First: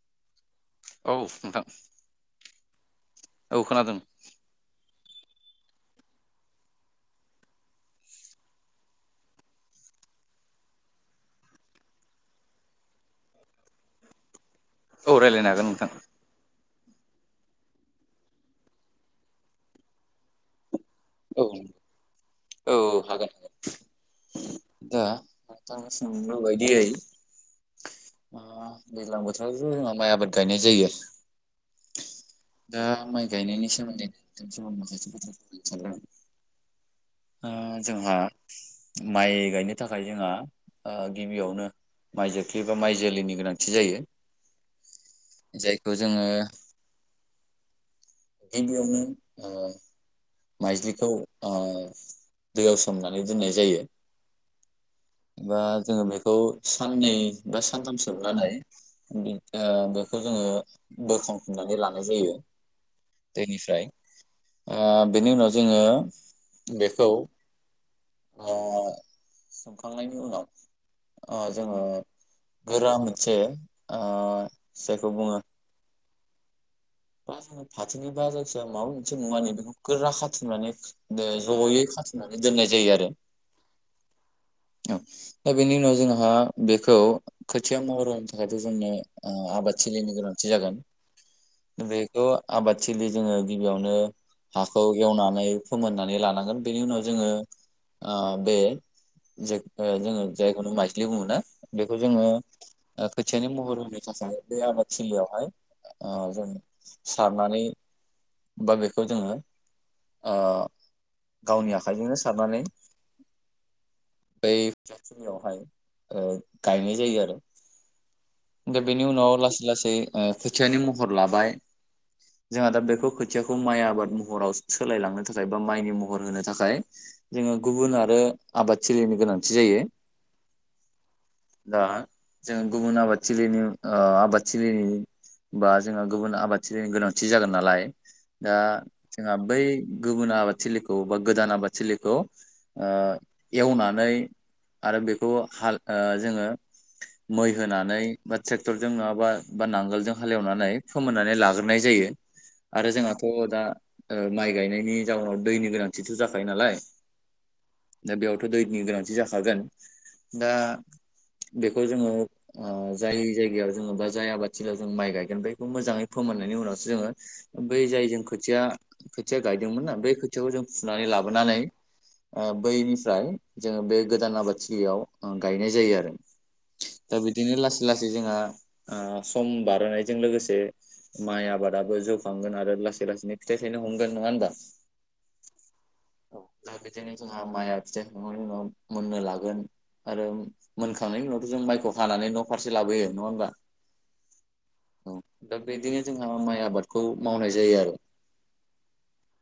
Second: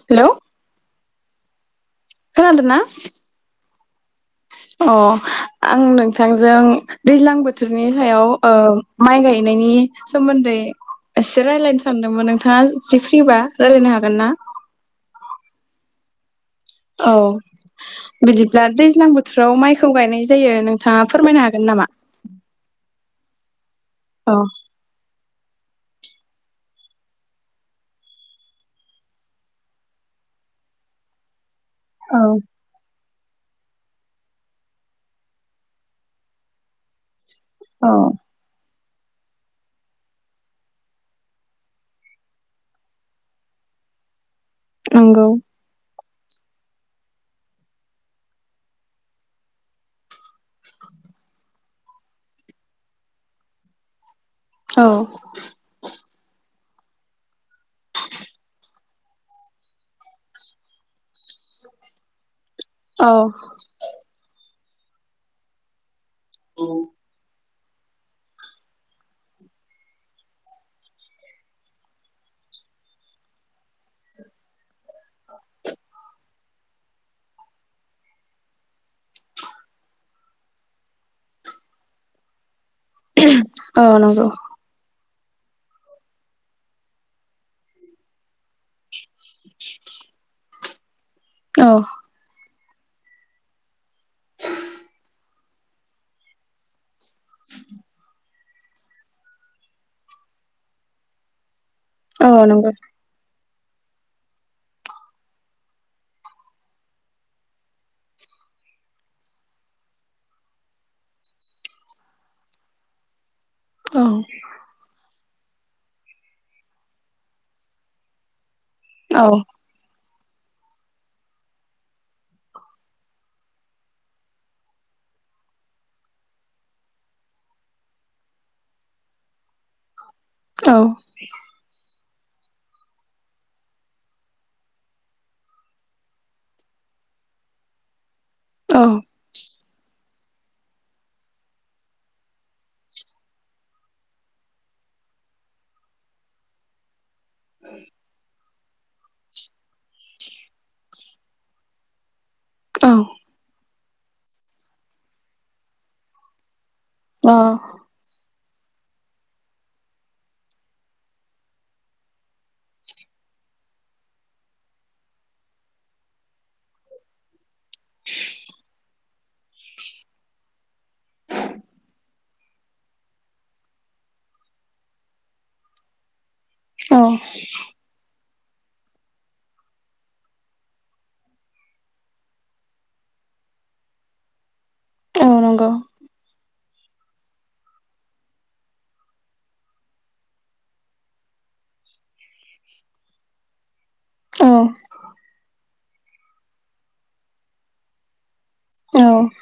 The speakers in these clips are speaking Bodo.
हेलौ औ नोंथां खोनादों ना? औ खोनादों आं नोंथांजों दैज्लां बोथोरनि सायाव ओ माइ गायनायनि सोमोन्दै एसे रायलायनो सानदोंमोन नोंथाङा एसे फ्रिबा रायलायनो हागोन ना? औ रायलायनो हागोन नोंथां। औ बिदिब्ला दैज्लां बोथोराव माइखौ गायनाय जायो नों थाङा औ फोरमायनो हागोन नामा? औ हागोन। औ दा नोंथाङा सोंनाय बायदिायै दैज्लां बोथोरावथ' जोंहा माइ आबाद गायनाय जायो। औ दा माइ गायनायनि सोमोनदै [unintelligible] ओ औ जोंहा माइ गायनो थाखाय जोंहा ओ गिबियावनो माइ जोख्लि एबा माइ जोलैनि गोनां थि जायो। नंगौ जायखौ जोङो गिबियावनो ओ माइज्लिखौ ओ दैयाव सोमनानै दोननाय जायो। औ। बा जोङो बेखौ साननै बा सानथाम सोमनानै ओ बेखौ जोङो बोखांफिननानै लानाय जायो। औ। अ बेनि उनाव जोङो बेखौ अ खांनायनि उनाव अ जोङो गोरा मोनसे ओ जायखौ बुङो बा जोंङो फाथोनि बा जायखिया माबा मोनसे मुवानि बेखौ गोरा खाथुमनानै दो ज'यै खाथुमनानै दोननाय जायो आरो। औ नंगौ दा बेनि उनाव जोंहा बेखौ खोथिया महर थाखायथ' जोंनो ओ आबादथिलिनि गोनांथि जागोन। औ बेखौ आबादथिलि जोङो गिबियावनो हाखौ एवनानै फोमोननानै लानांगोन बेनि उनाव जोङो ओ बे जोङो जायखौनो माइज्लि बुङो ना? बेखौ जोङो औ नंगौ ओ खोथ खोथियानि महर होनो थाखाय बे आबादथिलियावहाय ओ जों सारनानै बा बेखौ जोङो ओ गावनि आखाइजोंनो सारनानै औ। थिलियावहाय ओ गायनाय जायो आरो दा बेनि औ उनाव लासै लासै ओ खोथियानि महर लाबाय। जोंहा दा बेखौ खोथियाखौ माइ आबाद महराव सोलायलांनो थाखाय बा माइनि महर होनो थाखाय जोङो गुबुन आरो आबादथिलिनि गोनांथि जायो। औ। जोंङो गुबुन आबादथिलिनि ओ आबाद थिलि बा जोङो गुबुन आबाद थिनि गोनांथि जागोन नालाय दा औ जोंहा बै गुबुन आबाद थिलिखौ बा गोदान आबाद थिलिखौ ओ एवनानै आरो बेखौ हाल ओ जोङो मै होनानै बा ट्रेक्टरजों नङाबा बा नांगोलजों हालेवनानै लायो फोमोननानै ला ग्रोनाय जायो। अ आरो जोंहाथ' दा ओ माइ गायनायनि जाउनाव दैनि गोनांथिथ' जाखायो नालाय। अ। थ' दैनि गोनांथि जाखागोन दा बेखौ जोङो ओ जाय जायगायाव जोङो बा जाय आबादथिलि जों माइ गायगोन बेखौ मोजाङै फोमोननायनि उनावसो जोङो बै जाय जों खोथिया खोथिया गायदोंमोन ना बै खोथियाखौ जों फुनानै लाबोनानै ओ बैनिफ्राय जोङो बे गोदान आबादथिलियाव ओ गायनाय जायो आरो दा औ बिदिनो लासै लासै जोंहा ओ सम बारहोनायजों लोगोसे माइ आबादाबो जौखांगोन आरो लासै लासैनो फिथाइ थायनो हमगोन नङा होनबा? औ नंगौ। दा बिदिनो जोंहा माइआ फिथाइखांनायनि उनाव मोननो लागोन आरो मोनखांनायनि उनावथ जों माइखौ हानानै न फारसे लाबोयो नङा होमबा? औ औ दा बिदिनो जोंहा माइ आबादखौ मावनाय जायो आरो औ [inaudible]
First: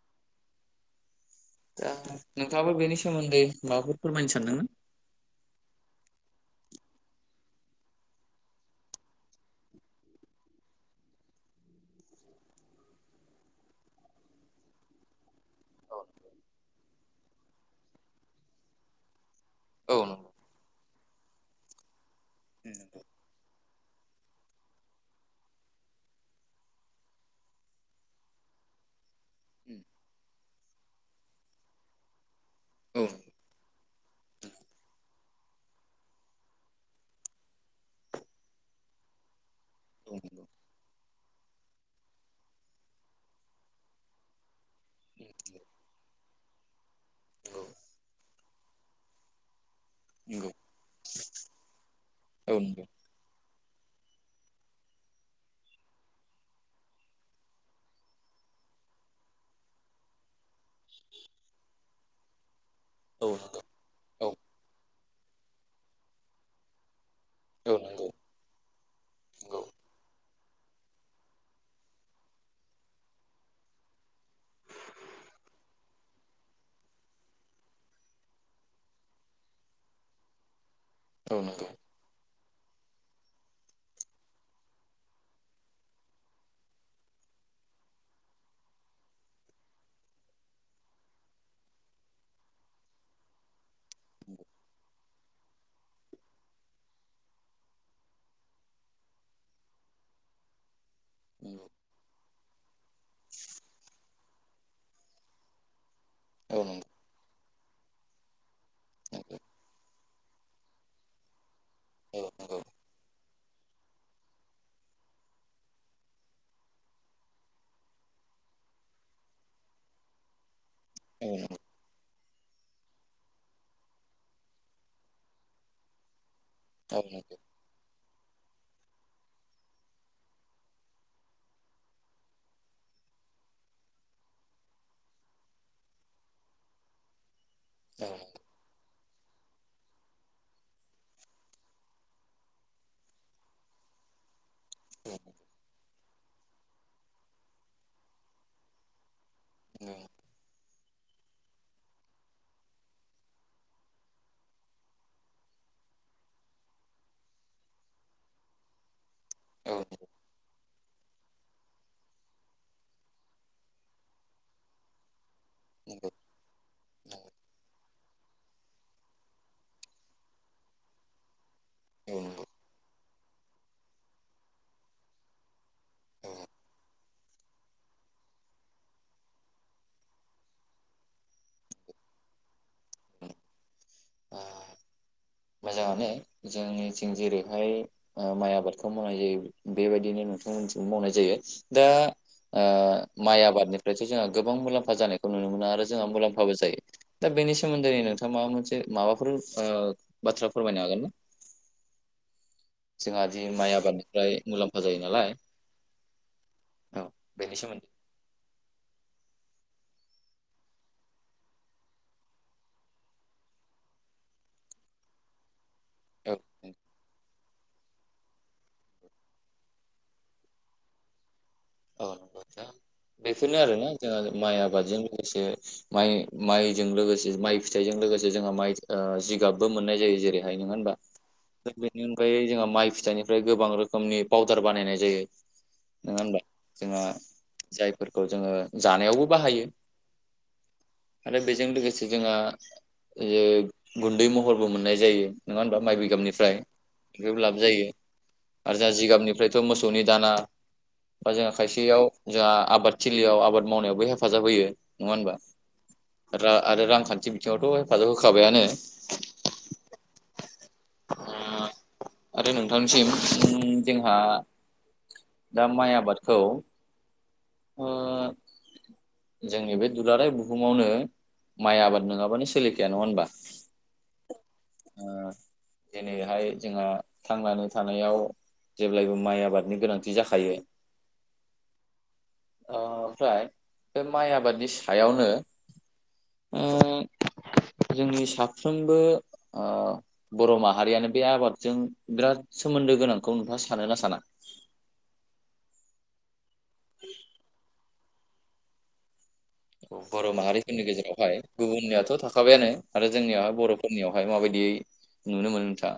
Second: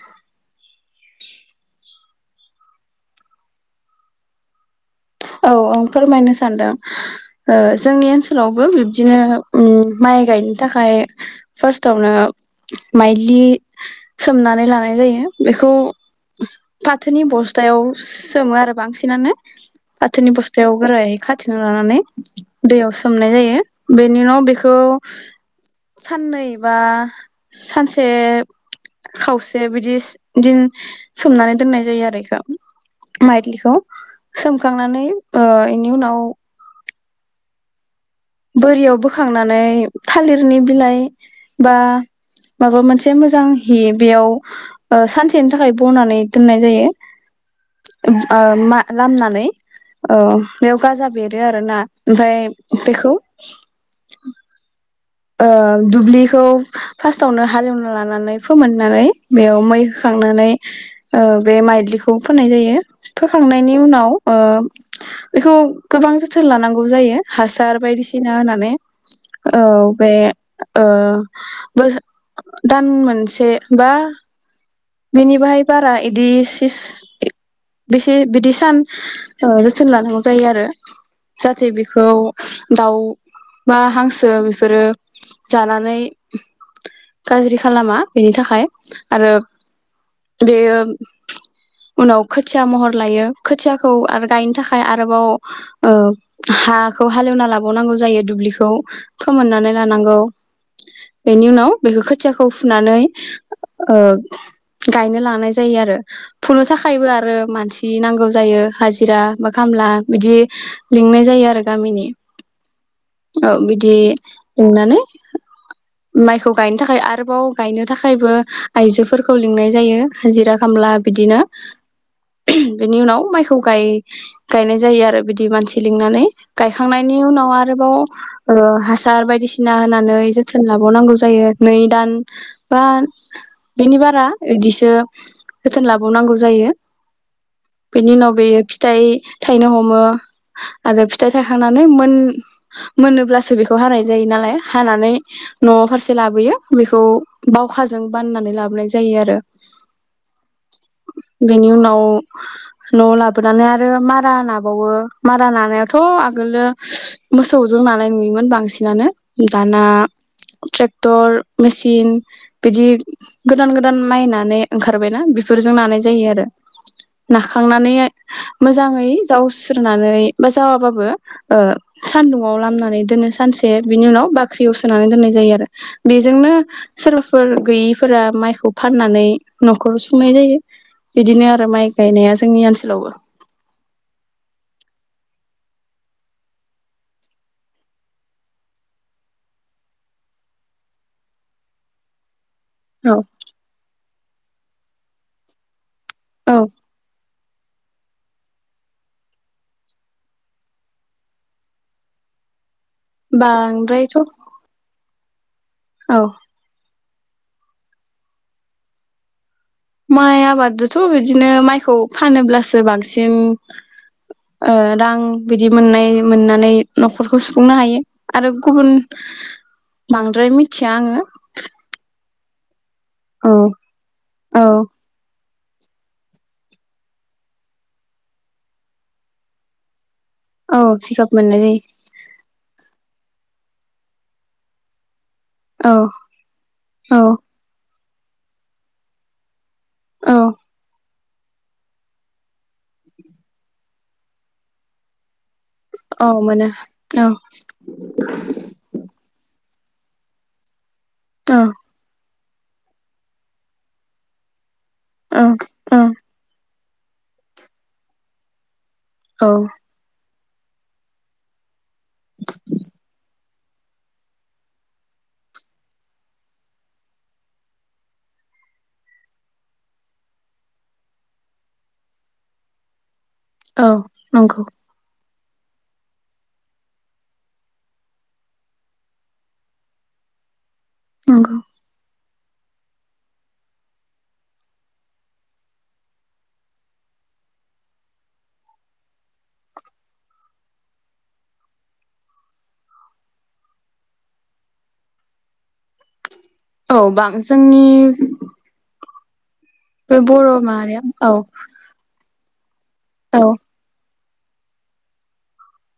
दा नोंथाङाबो बेनि सोमोन्दै माबाफोर फोरमायनो सानदोंमोन? औ आं फोरमायनो सानदों ओ जोंनि ओनसोलावबो बिब्दिनो उम माइ गायनो थाखाय फार्स्टआवनो माइलि सोमनानै लानाय जायो बेखौ औ फाथोनि बस्थायाव सोमो आरो बांसिनानो। औ फाथोनि बस्थायाव गोरायै खाथेना लानानै दैयाव नंगौ सोमनाय जायो। बेनि उनाव बेखौ साननै बा सानसे खावसे बिदिस दिन सोमनानै दोननाय जायो आरो यिखौ औ नंगौ माइतलिखौ सोम खांनानै ओ बेनि उनाव बोरियाव बोखांनानै नंगौ थालिरनि बिलाइ बा माबा मोनसे मोजां हि बेयाव सानसेनि थाखाय बनानै दोननाय जायो औ ओ लामनानै औ नंगौ बेयाव गाजा बेरो आरोना ओमफ्राय बेखौ [inaudible] ओ दुब्लिखौ फार्स्टावनो हाल एवना लानानै फोमोननानै बेयाव मै होखांनानै बे माइलिखौ फोननाय जायो फोखांनायनि उनाव ओ बेखौ गोबां जोथोन लानांगौ जायो औ हासार बायदिसिना होना [inaudible] औ नंगौ ओ [unintelligible] दान मोनसे बा बेनि बाहाय बारा यिदि सि बेसे बिदि सान जोथोन लानांगौ जायो आरो औ नंगौ जाहाथे बेखौ दाउ बा हांसो बेफोरो जानानै गाज्रि खालामा बेनि थाखाय आरो बेयो उनाव खोथिया महर लायो खोथिया खौ आरो गायनो थाखाय आरो आरोबाव ओ‌ हाखौ हाल एवना लाबावनांगौ जायो दुब्लिखौ फोमोननानै लानांगौ बेनि नंगौ उनाव बेखौ खोथिया खौ फुनानै ओ गायनो लानाय जायो आरो औ नंगौ औ फुनो नंगौ थाखायबो आरो मानसि मानसि नांगौ जायो हाजिरा नंगौ मा खामला बिदि लिंनाय जायो आरो गामिनि औ नंगौ औ नंगौ औ औ बिदि लिंनानै माइखौ गायनो थाखाय आरोबाव गायनो थाखायबो आइजोफोरखौ लिंनाय जायो हाजिरा। खामला बिदिनो नंगौ औ नंगौ औ नंगौ औ बेनि उनाव माइखौ गायनाय जायो आरो बिदि मानसि लिंनानै। नंगौ गायखांनायनि उनाव आरोबाव ओ हासार बायदि बायदिसिना होनानै जोथोन लाबावनांगौ जायो नै दान बा बेनि बारा बिदिसो जोथोन लाबावनांगौ जायो। औ बेनि उनाव बेयो फिथाइ थायनो हमो आरो फिथाइ थायखांनानै मोन मोनोब्लासो बेखौ हानाय। जायो नालाय हानानै न'आव फारसे लाबोयो बेखौ बावखाजों बाननानै लाबोनाय जायो आरो। [unintelligible] बेनि उनाव न'आव लाबोनानै आरो मारा नाबावो मारा नानायावाथ' आगोलो मोसौजों नानाय नुयोमोन बांसिन नानो दाना [unintelligible] टर मेसिन बिदि गोदान गोदान मायनानै ओंखारबायना बि फोरजों नानाय जायो आरो नाखांनानै मोजाङै जावस्रोनानै बा जावाबाबो ओ नंगौ सान्दुंआव लामनानै दोनोस सानसे बिनि उनाव बाख्रियाव सोनानै दोननाय जायो आरो औ बेजोंनो सोरबाफोर गैयिफोरा माइखौ फाननानै न'खराव सुनाय जायो बिदिनो आरो माइ गायनाया जोंनि ओनसोलावबो आ मोजाङानो जोंनिथिं जेरैहाय ओ माइ आबादखौ मावनाय जायो बेबायदिनो नोंथांमोननिथिंबो मावनाय जायो दा ओ औ माइ आबादनिफ्रायसो जोंहा गोबां मुलाम्फा फा जानायखौ नुनो मोन आरो जोंहा औ मुलाम्फाबो जायो। दा बेनि सोमोन्दै नोंथाङा माबा मोनसे माबाफोर बाथ्रा फोरमायनो हागोनना? जोंहा दिनै माइ बांद्रायथ' आबादनिफ्राय मुलाम्फा जायो नालाय। औ। औ बेनि सोमोन्दै माइ आबादजोंथ' बिदिनो माइखौ फानोब्लासो बांसिन ओ रां बि दि मोननाय औ मोननानै न'खर खौ सुफुंनो हायो आरो गुबुन बांद्राय मिथिया आङो। औ नंगौ नोंथां औ बेफोरनो आरोना जोंहा माइ औ आबादजों लोगोसे माइ माइजों लोगोसे माइ फिथाइजों लोगोसे जोंहा माइ ओ जिगाबबो मोननाय जायो जेरै रैहाय नङा औ होमबा जिगाब मोननाय बेनि अनगायै जों माइ फिथाइनि ओमफ्राय गोबां रोखोमनि पाउदार बानायनाय जायो। जायो नोङा होमबा? औ [unintelligible] माइफोरखौ जोङो जानायावबो बाहायो। औ आरो बेजों लोगोसे जोंहा ओ गुन्दै महरबो मोननाय जायो। नोङा होनबा माइ औ बिगाबनिफ्राय मोनो औ [unintelligible] लाब जायो आरो जा जिगाबनिफ्राय [unintelligible] मोसौनि दाना बा जोंहा औ खायसेयाव जोंहा आबाद थिलियाव आबाद मावनायावबो हेफाजाब होयो। नङा होनबा औ औ रा आरो रां खान्थि बिथिङावथ' हेफाजाब होखाबायानो। औ ओ आरो नोंथांनिसिम उम जोंहा दा माइ आबाद खौ ओ जोंनि बे दुलाराय बुहुमावनो माइ आबाद नोङाबानो सोलिखाया नङा होनबा? औ नंगौ। जेनेहाय जोंहा थांनानै थानायाव जेब्लायबो माइ आबादनि गोनांथि जाखायो। नंगौ। ओ ओमफ्राय बे माइ आबादनि सायावनो उम जोंनि साफ्रोमबो ओ बर' माहारियानो बे आबादजों बिराद सोमोन्दो गोनांखौ नोंथाङा सानोना साना? औ बां जोंनि औ बे बर' माहारिफोरनि माहारिया औ गेजेरावहाय गुबुननियाथ' थाखा थाबायानो आरो औ जोंनियाहा बर'फोरनियाव फाय माबायदियै नुनो मोनो नोंथा?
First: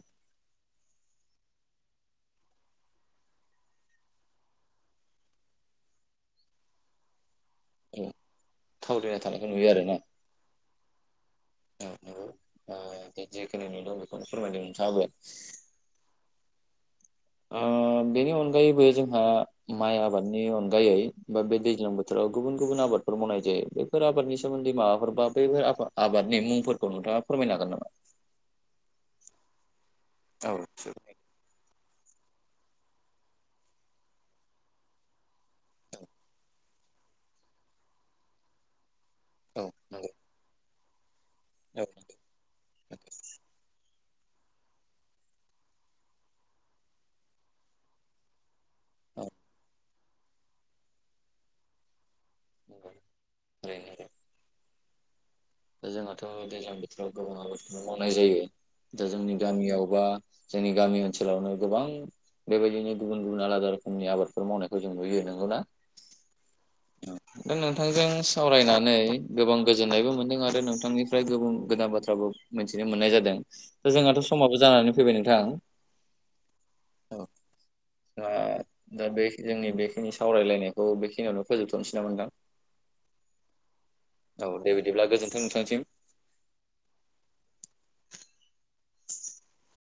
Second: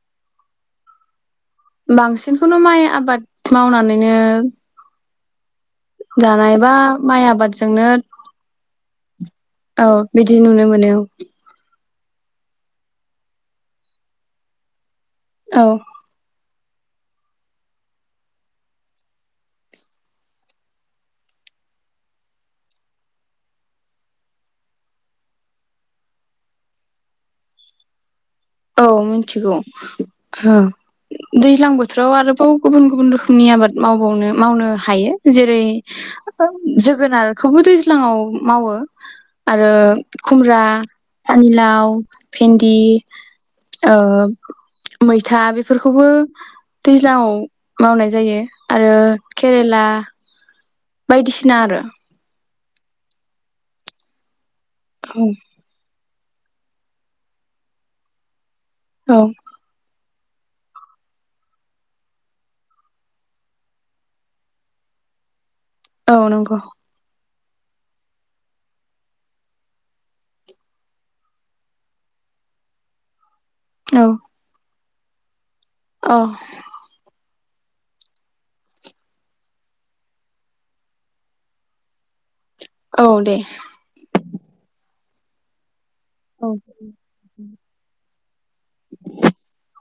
बांसिनखौनो माइ आबाद मावनानैनो जानायबा माइ आबाद जोंनो औ [unintelligible] औ आरोना बिदि नुनो मोनो औ। औ नंगौ ओ दे जेखिनि नुदोंं बेखौनो फोरमायदों नोंथाङाबो। औ ओ बेनि अनगायैबो जोंहा माइ आबादनि अनगायै बा बे दैज्लां बोथोराव गुबुन गुबुन आबादफोर मावनाय जायो बेफोर आबादनि सोमोन्दै माबाफोर बा बैफोर आबा आबादनि मुंफोरखौ नोंथाङा फोरमायनो हागोन नामा? औ मिथिगौ। औ हा नंगौ। दैज्लां बो थ्रोआव आरोबाव गुबुन गुबुन रोखोमनि आबाद मावबावनो मावनो हायो। जेरै जोगोनारखौबो दैज्लाङाव मावो। औ आरो नंगौ खुमब्रा पानिलाव, भिन्दि, औ ओ मैथा बेफोरखौबो दैज्लाङाव मावनाय जायो। आरो नंगौ औ केरेला बायदिसिना आरो। नंगौ [unintelligible] औ। दा जोंहाथ' दैज्लां बोथोराव गोबां आबादखौनो मावनाय जायो। दा औ जोंनि गामियावबा जोंनि गामि ओनसोलावनो गोबां बेबायदिनो गुबुन गुबुन आलादा रोखोमनि आबादफोर मावनायखौ जों नुयो नंगौना? औ नंग'। दा नोंथांजों सावरायनानै गोबां गोजोननायबो मोनदों आ रो नोंथांनिफ्राय गोबां गोदान बाथ्राबो मिथिनो मोननाय जादों। दा जोंहाथ' समाबो जानानै फैबाय नोंथां। अह। जोंहा दा बे जोंनि बेखिनि सावरायलायनायखौ बेखिनियावनो फोजोबथ'नोसै नामा नोंथां? औ दे। थों नोंथांनिसिम। औ [inaudible]